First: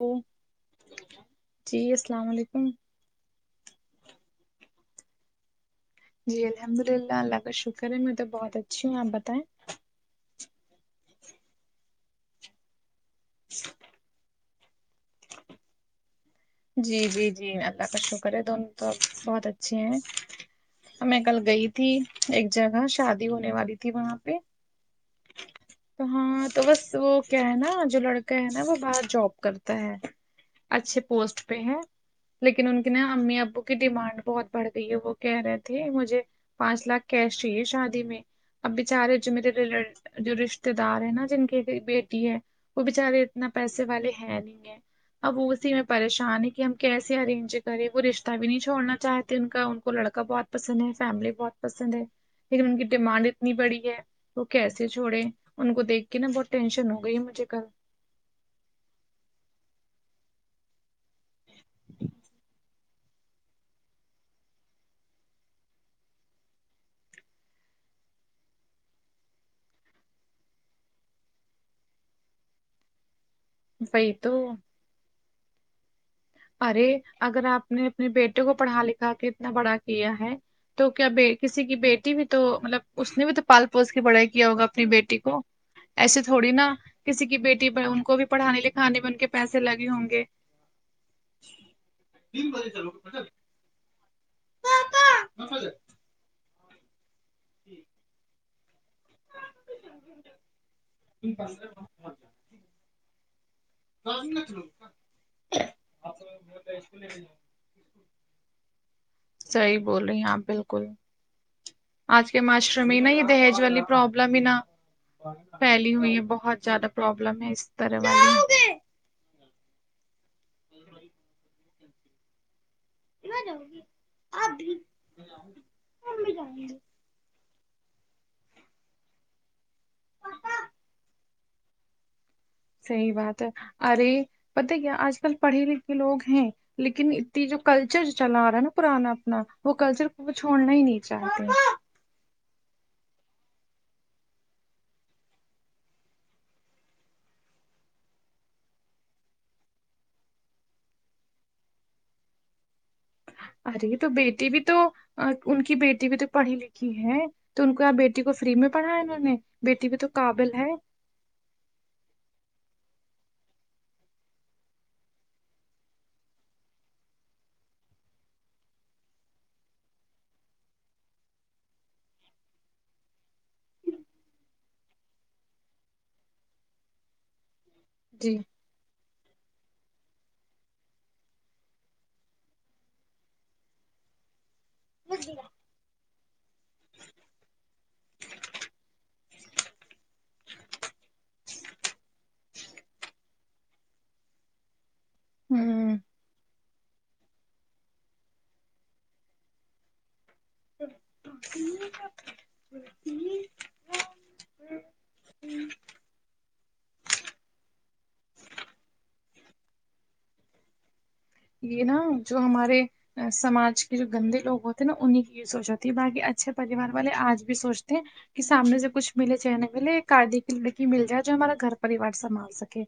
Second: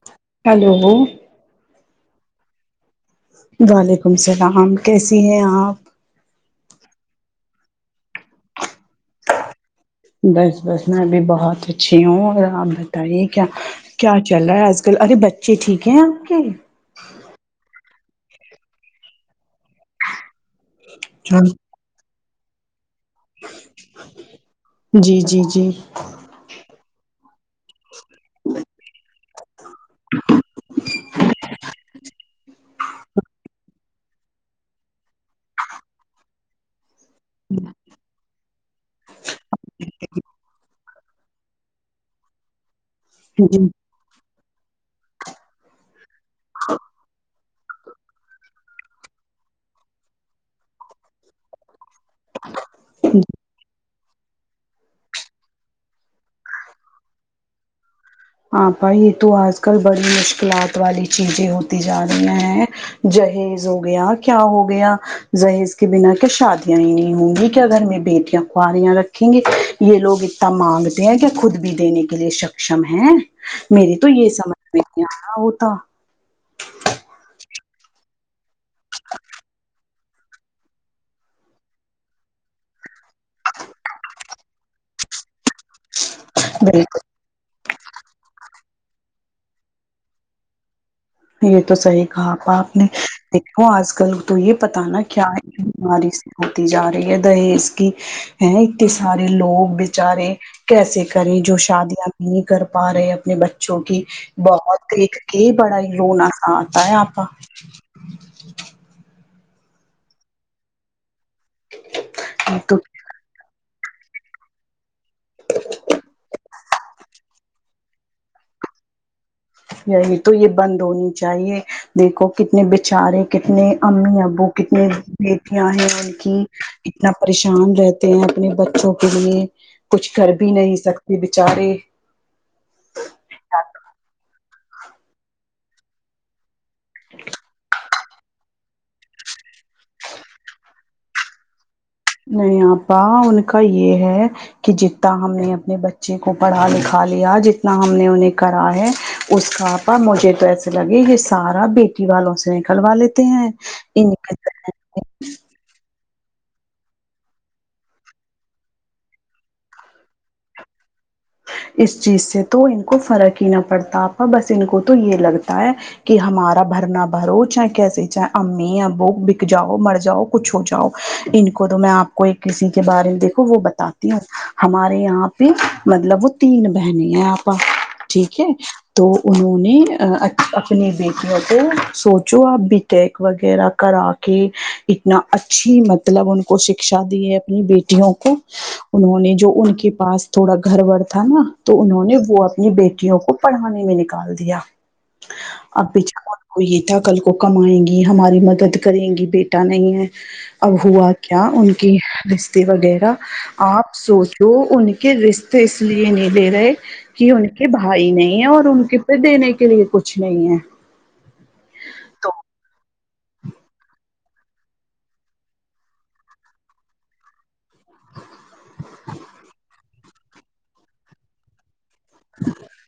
او hello جی السلام علیکم وعلیکم السلام كسی ہیں آپ جی الحمد للہ اللہ کا شکر ہے میں تو بہت اچھی ہوں آپ بتائیں بس بس میں ابھی بہت اچھی ہوں اور آرام سے بتائیے کیا کیا چل رہا ہے آج کل ارے بچے ٹھیک ہیں آپ کے جی جی جی اللہ کا شکر ہے دونوں تو اب بہت اچھے ہیں میں کل گئی تھی ایک جگہ شادی ہونے والی تھی وہاں پہ جی جی جی تو ہاں تو بس وہ کیا ہے نا جو لڑکا ہے نا وہ باہر جاب کرتا ہے اچھے پوسٹ پہ ہیں لیکن ان کے نا امی ابو کی ڈیمانڈ بہت بڑھ گئی ہے وہ کہہ رہے تھے مجھے پانچ لاکھ کیش چاہیے شادی میں اب بیچارے جو میرے ری رشتے دار ہے نا جن کی بیٹی ہے وہ بچارے اتنا جی پیسے والے ہے نہیں ہے اب وہ اسی میں پریشان ہے کہ ہم کیسے ارینج کرے وہ رشتہ بھی نہیں چھڑنا چاہتے ان کا ان کو لڑکا بہت پسند ہے فیملی بہت پسند ہے لیکن ان کی ڈیمانڈ اتنی بڑی ہے وہ کیسے سے چھوڑے ان کو دیکھ کے نا بہت ٹینشن ہو گئی ہے مجھے کل ہاں بھائی یہ تو آج کل بڑی مشکلات والی چیزیں ہوتی جا رہی ہیں جہیز ہو گیا کیا ہو گیا جہیز کے بنا کیا شادیاں ہی نہیں ہوں گی کیا گھر میں بیٹیاں کہریاں رکھیں گے یہ لوگ اتنا مانگتے ہیں کہ خود بھی دینے کے لیے سکشم ہے میری تو یہ سمجھ میں نہیں آ رہا ہوتا ارے اگر آپ نے اپنے بیٹے کو پڑھا لکھا کے اتنا بڑا کیا ہے تو کیا کسی کی بیٹی بھی تو مطلب اس نے بھی تو پال پوس کے پڑھائی کیا ہوگا اپنی بیٹی کو ایسے تھوڑی نا بالکل کسی کی بیٹی ان کو بھی پڑھانے لکھانے میں ان کے پیسے لگے ہوں گے یہ تو صحیح کہا آپا آپ نے دیکھو آج کل تو یہ پتا نا کیا ہے بیماری سے ہوتی جا رہی ہے دہیز کی ہے اتنے سارے لوگ بچارے کیسے کریں جو شادیاں نہیں کر پا رہے اپنے بچوں کی بہت دیکھ کے بڑا ہی روناساآتا ہے آپا صحیح بول رہی ہیں آپ بالکل آج کے یہ تو معاشر میں میں ہی دہج پروابلم ہے نا ہو پھیلی ہوئی ہے بہت زیادہ پروابلم ہے اس طرح والی یہی تو یہ بند ہونی چاہیے دیکھو کتنے بچارے کتنے امی ابو کتنے بیٹیاں ہیں ان کی اتنا پریشان رہتے ہیں اپنے بچوں کے لیے کچھ کر بھی نہیں سکتے بچارے صحیح بات ہے ارے پتا ہیں کیا آج کل پڑھے لکھے لوگ ہیں لیکن اتنی جو کل چر چلا آ رہا ہے نا پرانا اپنا وہ کلچر کو چھوڑنا ہی نہیں چاہتے نہیں آپا ان کا یہ ہے کہ جتنا ہم نے اپنے بچے کو پڑھا لکھا لیا جتنا ہم نے انہیں کرا ہے اس کا مجھے تو ایسے لگے یہ سارا بیٹی والوں سے نکلوا لیتے ہیں ارے تو ان بیٹی بھی تو ان کی بیٹی بھی تو پڑھی لکھی ہے تو ان کو ار بیٹی کو فری میں پڑھایا انہوں نے بیٹی بھی تو قابل ہے اس چیز سے تو ان کو فرق ہی نہ پڑتا آپا بس ان کو تو یہ لگتا ہے کہ ہمارا بھرنا بھرو چاہے کیسے چاہے امی ابو بک جاؤ مر جاؤ کچھ ہو جاؤ ان کو تو میں آپ کو ایک کسی کے بارے میں دیکھو وہ بتاتی ہوں ہمارے یہاں پہ مطلب وہ تین بہنیں ہیں آپا جی ٹھیک ہے تو انہوں نے اپنی بیٹیوں کو سوچو آپ بی ٹیک وغیرہ کرا کہ اتنا اچھی مطلب ان کو شکشا دی ہے اپنی بیٹیوں کو انہوں نے جو ان کے پاس تھوڑا گھر ور تھا نا تو انہوں نے وہ اپنی بیٹیوں کو پڑھانے میں نکال دیا ہوں اب بیچ ک کو یہ تھا کل کو کمائیں گی ہماری مدد کریں گی بیٹا نہیں ہے اب ہوا کیا ان کی رشتے وغیرہ آپ سوچو ان کے رشتے تواس لیے دیرے کہ ان کے بھائی نہیں ہے اور ان کے پہ دینے کے لیے کچھ نہیں ہے یہ نا جو تو ہمارے سماج کے جو گندے لوگ ہوتے ہیں نا انہیں کی یہ سوچ ہوتی ہے باقی اچھے پریوار والے آج بھی سوچتے کہ سامنے سے کچھ ملے چاہے نہ ملے ایک آدے کی لڑکی مل جائے جو ہمارا گھر پریوار سنبھال سکے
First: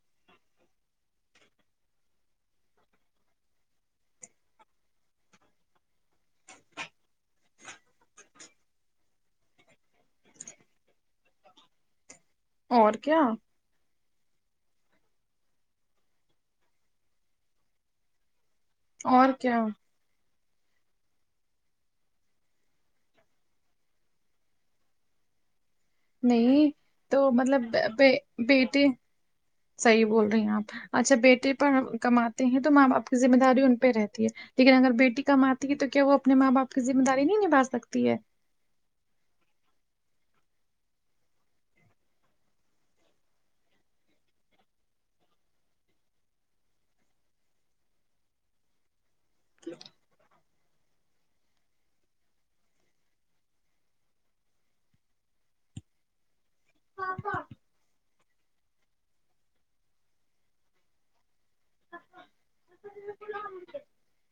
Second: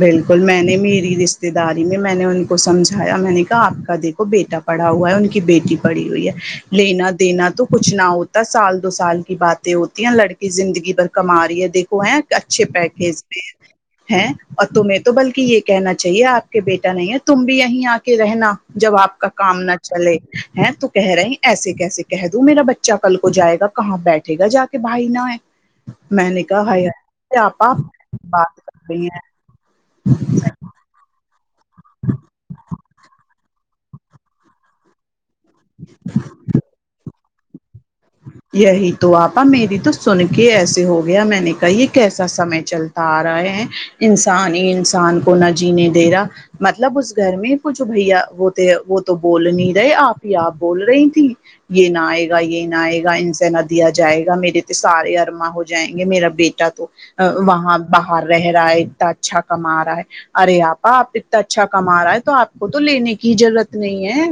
بالکل میں نے میری رشتے داری میں میں نے ان کو سمجھایا میں نے کہا آپ کا دیکھو بیٹا پڑا ہوا ہے ان کی بیٹی پڑی ہوئی ہے لینا دینا تو کچھ نہ ہوتا سال دو سال کی بات ہوتی ہیں لڑکی زندگی بھر کما رہی ہے دیکھو ہے اچھے اور کیا پیکج پہ ہے اور تمہیں تو بلکہ یہ کہنا چاہیے آپ کے بیٹا نہیں ہے تم بھی یہیں آ کے رہنا جب آپ کا اور کام کیا نہ چلے ہیں تو کہہ رہے ہیں ایسے کیسے کہہ دوں میرا بچہ کل کو جائے گا کہاں بیٹھے گا جا کے بھائی نہ ہے میں نے کہا نہیں ہائی تو ہائی آپا مطلب بات کر بیٹے رہی ہیں صحیح بول رہی ہیں آپ اچھا بیٹے کماتے ہیں تو ماں باپ کی ذمہ داری ان پہ رہتی ہے لیکن اگر بیٹی کم آتی ہے تو کیا وہ اپنے ماں باپ کی ذمہ داری نہیں نبا سکتی ہے یہی تو آپا میری تو سن کے ایسے ہو گیا میں نے کہا یہ کیسا سمے چلتا آ رہے ہیں انسان ہی انسان کو نہ جینے دے رہا مطلب اس گھر میں وہ جو بھیا وہتے وہ بول نہیں رہے آپ ہی آپ بول رہی تھی یہ نہ آئے گا یہ نہیں آئے گا انس نہ دیا جائےا میرے ت سے ارما ہو جائیں گے میرا بیٹا تو وہاں باہر رہ رہا ہے اتنا اچھا کما رہا ہے ارے آپا آپ اتنا اچھا کما رہا ہے تو آپ کو تو لینے کی ضرورت نہیں ہے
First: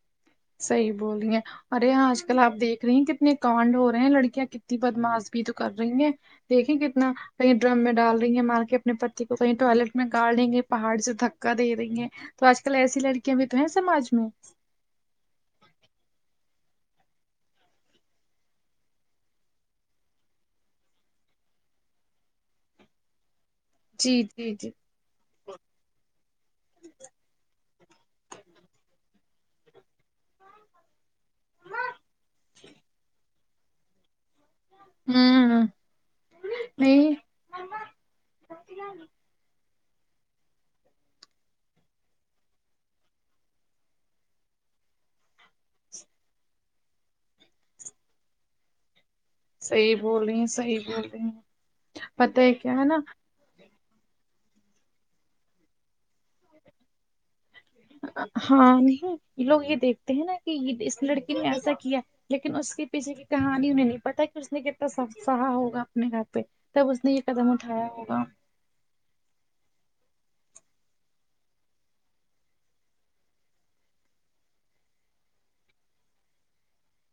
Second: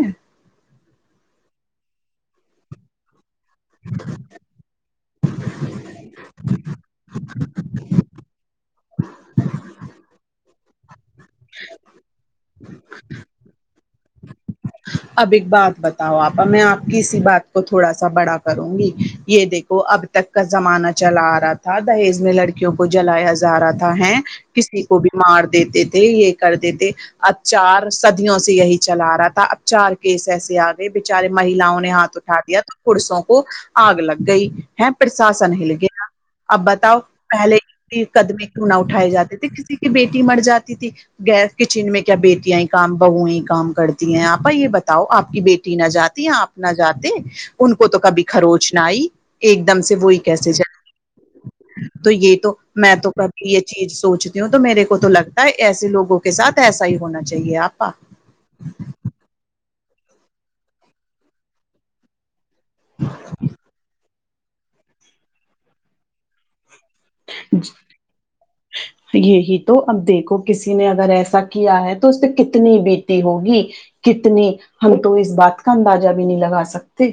صحی بول رہی ہیں ارے آج کل آپ دیکھ رہی ہیں کتنے کانڈ ہو رہے ہیں لڑکیاں کت بدماش بھی تو کر رہی ہیں دیکھیں کتنا کہیں ڈرم میں ڈال رہی ہیں مار کے اپنی پتی کو کہیں ٹوائلٹ میں گڑ دیں گے پہاڑ سے دھکا دے دیںے تو آج کل ایسی لڑکیاں بھی تو ہیں سماج میں اب ایک بات بتاؤ آپ اور میں آپ کی اسی بات کو تھوڑا سا بڑا کروں گی یہ دیکھو اب تک کا زمانہ چلا آ رہا تھا تھا دہیز میں لڑکیوں کو جلایا جا رہا تھا ہے جی جی جی کسی کو بھی مار دیتے تھے یہ کر دیتے تھے ا چار سدیوں سے یہی چلا رہا تھا چار کیس ایسے آ گئے بچارے مہلاؤں نے ہاتھ اٹھا دیا تو پڑسوں کو آگ لگ گئی ہے پھر ساسا نہیں ہوں لگے گا اپ بتاؤ نہیں پہلے قدمے کیوں نہ اٹھائے جاتے تھے کسی کی بیٹی مر جاتی تھی گیس کچن میں کیا بیٹیاں کام بہو کام کرتی ہیں آپ پپا یہ بتاؤ آپ کی بیٹی نہ جاتی آپ نہ جاتے ان کو تو کبھی خروچ نہ آئی ایک دم سے صحیح وہی بول رہی ہیں کیسے جائے صحیح بول رہی ہیں تو یہ پتہ ہے تو کیا ہے میں نا تو یہ چیز سوچتی ہوں تو میرے کو تو لگتا ہے ایسے لوگوں کے ساتھ ایسا ہی ہونا چاہیے آپ کا ہاں نہیں یہ لوگ یہ دیکھتے ہیں نا کہ اس لڑکی نے ایسا کیا لیکن اس کے پیچھے کی کہانی انہیں نہیں پتا کہ اس نے کنے سہا ہوگا اپنے گھر پہ تب اس نے یہ قدم اٹھایا ہوگا یہی تو اب دیکھو کسی نے اگر ایسا کیا ہے تو اس پ سے کتنی بیتی ہوگی کتنی ہم تو اس بات کا اندازہ بھی نہیں لگا سکتے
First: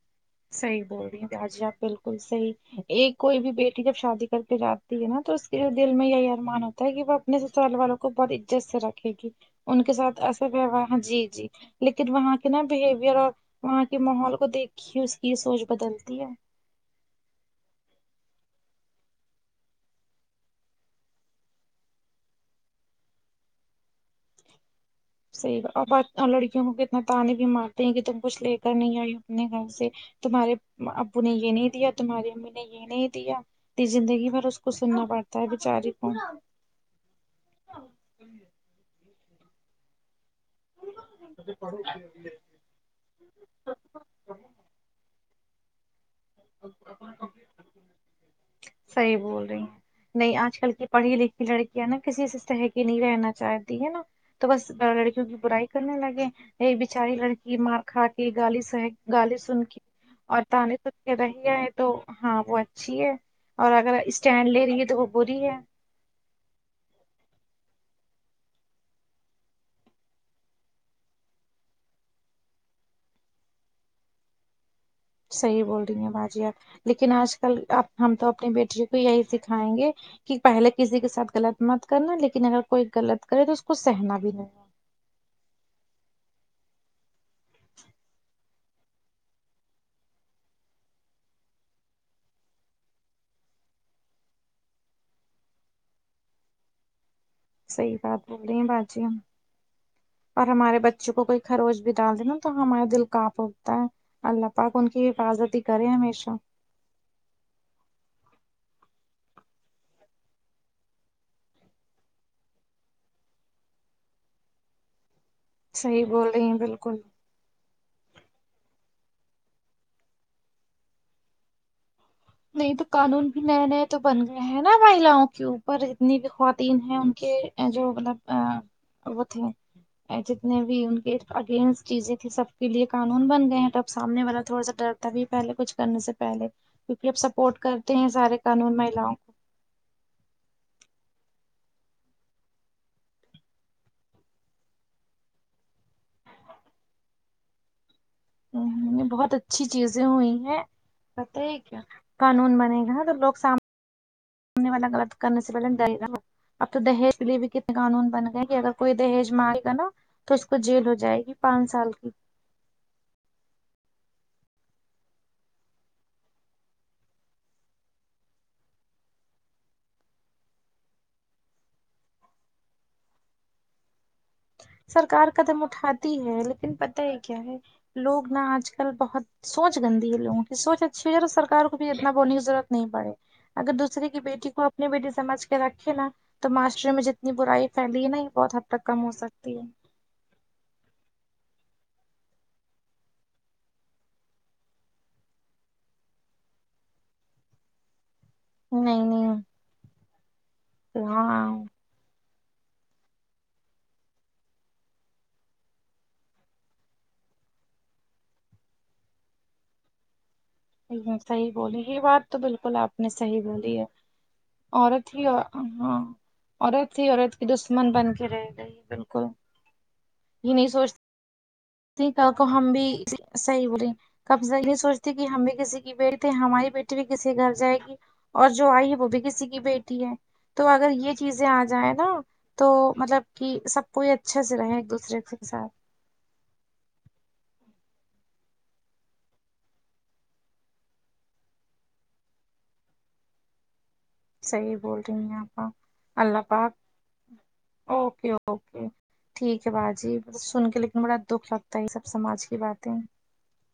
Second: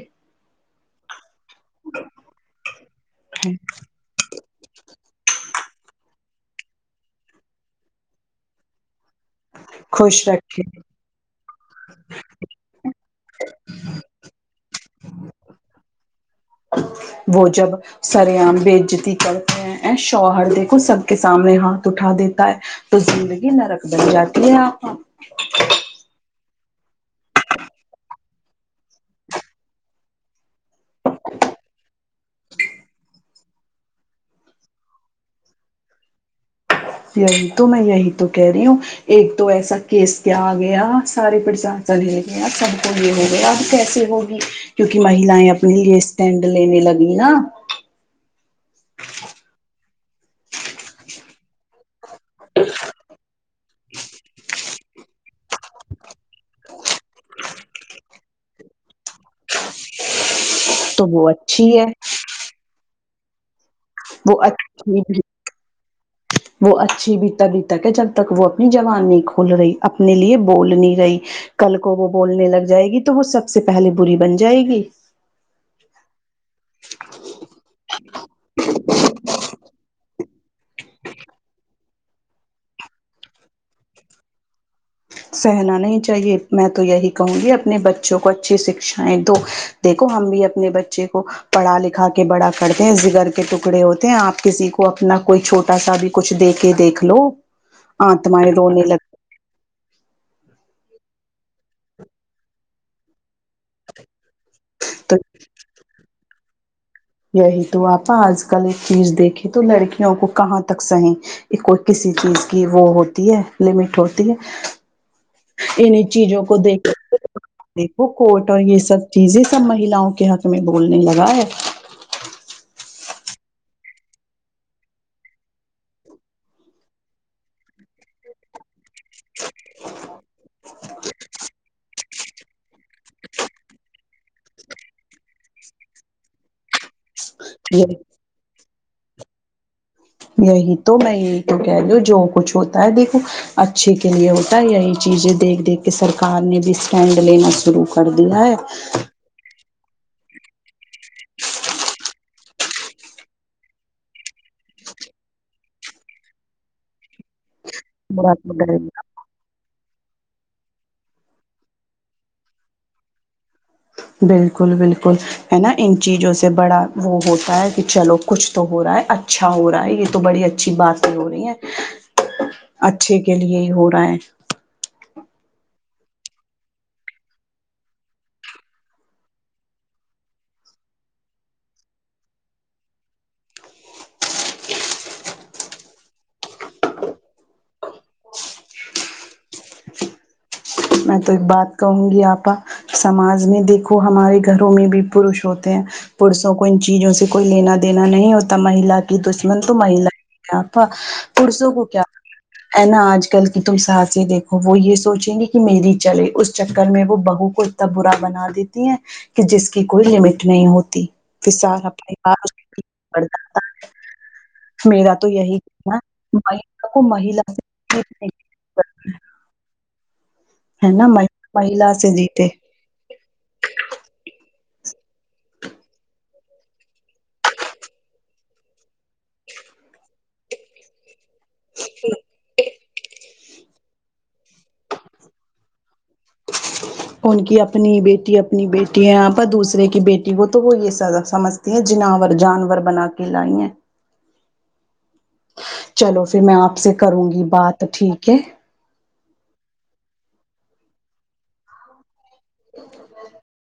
صحیح بول رہی ہیں تاجی آپ بالکل صحیح ایک کوئی بھی بیٹی جب شادی پھر آپ کے یہاں تو اس کے دل میں یہی ارمان ہوتا ہے کہ وہ اپنے سسرال والوں کو بڑی عزت سے رکھے گی ان کے ساتھ خوش ایسا رکھے ویوار جی جی لیکن وہاں کے نا بہیوئر اور وہاں کے ماحول کو دیکھنےسے سوچ بدلتی ہے وہ جب سرے عام بےعزتی کرتے ہیں شو ہر دیکھو سب کے سامنے ہاتھ اٹھا دیتا ہے تو زندگی نرک بن جاتی ہے آپا صحیح بات- اور بات اور لڑکیوں کو کتنا تانے بھی مارتے ہیں کہ تم کچھ لے کر نہیں آئی ہو اپنے گھر سے تمہارے ابو نے یہ نہیں دیا تمہاری امی نے یہ نہیں دیا کہ زندگی بھر اس کو سننا پڑتا ہے بچاری کو یہی تو میں یہی تو کہہ رہی ہوں ایک تو ایسا کیس کیا آ گیا سارے [unintelligible] [unintelligible] اب کیسے ہوگی کیونکہ مہیلایں اپنی ایسٹینڈ لینے لگی نا صحیح بول رہی نہیں آج کل کی پڑھی لکھی لڑکی یہ نا کسی سسستح کہ نہیں رہنا چاہتی ہے نا تو بس لڑکیوں کی برائی کرنے لگے ایک بچاری لڑکی مار کھا کے گالی س گالی سن کے اور تو طعنےسنتی وہ رہی ہے اچھی تو ہاں وہ اچھی ہے اور اگر وہ اسٹینڈ لے رہی ہے تو اچھی وہ بھی بری ہے وہ اچھی بھی تب ہی تک ہے جب تک وہ اپنی زبان نہیں کھول رہی اپنے لیے بول نہیں رہی کل کو وہ بولنے لگ جائے گی تو وہ سب سے پہلے بری بن جائے گی صحیح بول رہی ہیں باجی آب لیکن آج کل اب ہم تو اپنی بیٹیوں کو یہی سکھائیں گے کہ پہلے کسی کے ساتھ غلط مت کرنا لیکن اگر کوئی غلط کرے تو اس کو سہنا بھی نہیں ہے۔ سہنا نہیں چاہیے میں تو یہی کہوں گی اپنے بچوں کو اچھی سکھ شایں دو دیکھو ہم بھی اپنے بچے کو پڑھا لکھا کے بڑا کرتے ہیں جگر کے ٹکڑے ہوتے ہیں آپ کسی کو اپنا کوئی چھوٹا سا بھی کچھ دے کے دیکھ لو صحیح بات بول آتمائیں رہے ہیں رونے باجی ہم لگ اور ہمارے بچوں کو کوئی خروش بھی ڈال دینا تو ہمارا دل کانپ اٹھتا ہے اللہ پاک ان کی تو حفاظت ہی کریں ہمیشہ یہی تو آپا آج کل ایک چیز دیکھیں تو لڑکیوں کو کہاں تک سہیں کوئی کسی چیز کی وہ ہوتی ہے لمٹ ہوتی ہے انھیں صحیح بول چیزوں رہی کو ہیں بالکل دیکھو کوٹ اور یہ سب چیزیں سب مہیلاؤں کے حق میں بولنے لگا ہے نہیں تو قانون بھی نئے نئے تو بن گئے ہیں نا مہیلاوں کے اوپر اتنی بھی خواتین ہیں ان کے [unintelligible] جتنے بھی ان کے اگینسٹ چیزیں تھی سب کے لیے قانون بن گئے ہیں تو اب سامنے والا تھوڑا سا ڈر تبھی پہلے کچھ کرنے سے پہلے پھر بھی اب سپورٹ یہ کرتے ہیں سارے قانون مہیلاؤں یہی تو میں یہی تو کہہ رہی ہوں جو کچھ ہوتا ہے دیکھو اچھے کے لیے ہوتا ہے یہی چیزیں دیکھ دیکھ کے سرکار نے بھی اسٹینڈ لینا شروع کر دیا ہے کو بہت اچھی چیزیں ہوئی ہیں کیا قانون بنے گا تو لوگ سامنے سامنے والا غلط کرنے سے پہلے ڈریگا اب تو دہیج کے لیے بھی کتنے قانون بن برا تو گئے اگر ڈرے کوئی گا دہیج مانگے گا نا تو اس کو جیل ہو جائے گی پانچ سال کی بالکل بالکل ہے نا ان چیزوں سے بڑا وہ ہوتا ہے کہ چلو کچھ تو ہو رہا ہے اچھا ہو رہا ہے یہ تو بڑی اچھی باتیں ہو رہی ہیں اچھے کے لیے ہی ہو رہا ہے سرکار قدم اٹھاتی ہے لیکن پتہ یہ کیا ہے لوگ نا آج کل بہت سوچ گندی ہے لوگوں کی سوچ اچھی رکھو سرکار کو بھی اتنا بولنے کی ضرورت نہیں پڑے اگر دوسرے کی بیٹی کو اپنی بیٹی سمجھ کے رکھے نا تو معاشرے میں جتنی برائی پھیلی ہے نا یہ بہت حد تک کم ہو سکتی ہے میں تو ایک بات کہوں گی آپا سماج میں دیکھو ہمارے گھروں میں بھی پروش ہوتے ہیں پرسوں کو ان چیزوں سے کوئی لینا دینا نہیں ہوتا مہیلا نہیں کی نہیں دشمن تو مہیلا آپ ہاں پرسوں کو کیا آ ہ نا آج کل کی تم سات سے دیکھو وہ یہ سوچیں گے میری چلے اس چکر میں وہ بہو کو اتنا برا بنا دیتی ہیں کہ جس کی کوئی لمٹ نہیں ہوتی صحیح بولی فسال یہ اپنے بات تو پاس بالکل آپ نے صحیح بولی ہے میرا عورت ہی تو اور- یہی ہاں کہنا مہ عورت کو ہی عورت مہلا کی دشمن سے بن کے رہ گئی ہے، بالکل یہ نہیں سوچ ہے نا مہیلا سے کل کو جیتے ہم بھی صحیح بولیں کبض یہ سوچتی کہ ہم بھی کسی کی بیٹ تھے ہماری بیٹی بھی کسی گھر جائے گی اور جو آئی ہے وہ بھی کسی کی بیٹی ہے تو اگر یہ چیزیں آ جائیں نا تو مطلب کہ سب کوئی اچھے سے رہے ایک دوسرے کے ساتھ ان کی اپنی بیٹی اپنی بیٹی ہے آپا دوسرے کی بیٹی کو تو وہ یہ سزا سمجھ ج جناور جانور بنا کے لائی ہے صحیح بول رہی ہیں آپا چلو پھر میں آپ سے کروں گی بات ٹھیک اوکے ہے اوکے ٹھیک ہے باجی بس سن کے لیکن بڑا دکھ لگتا ہے یہ سب سماج کی باتیں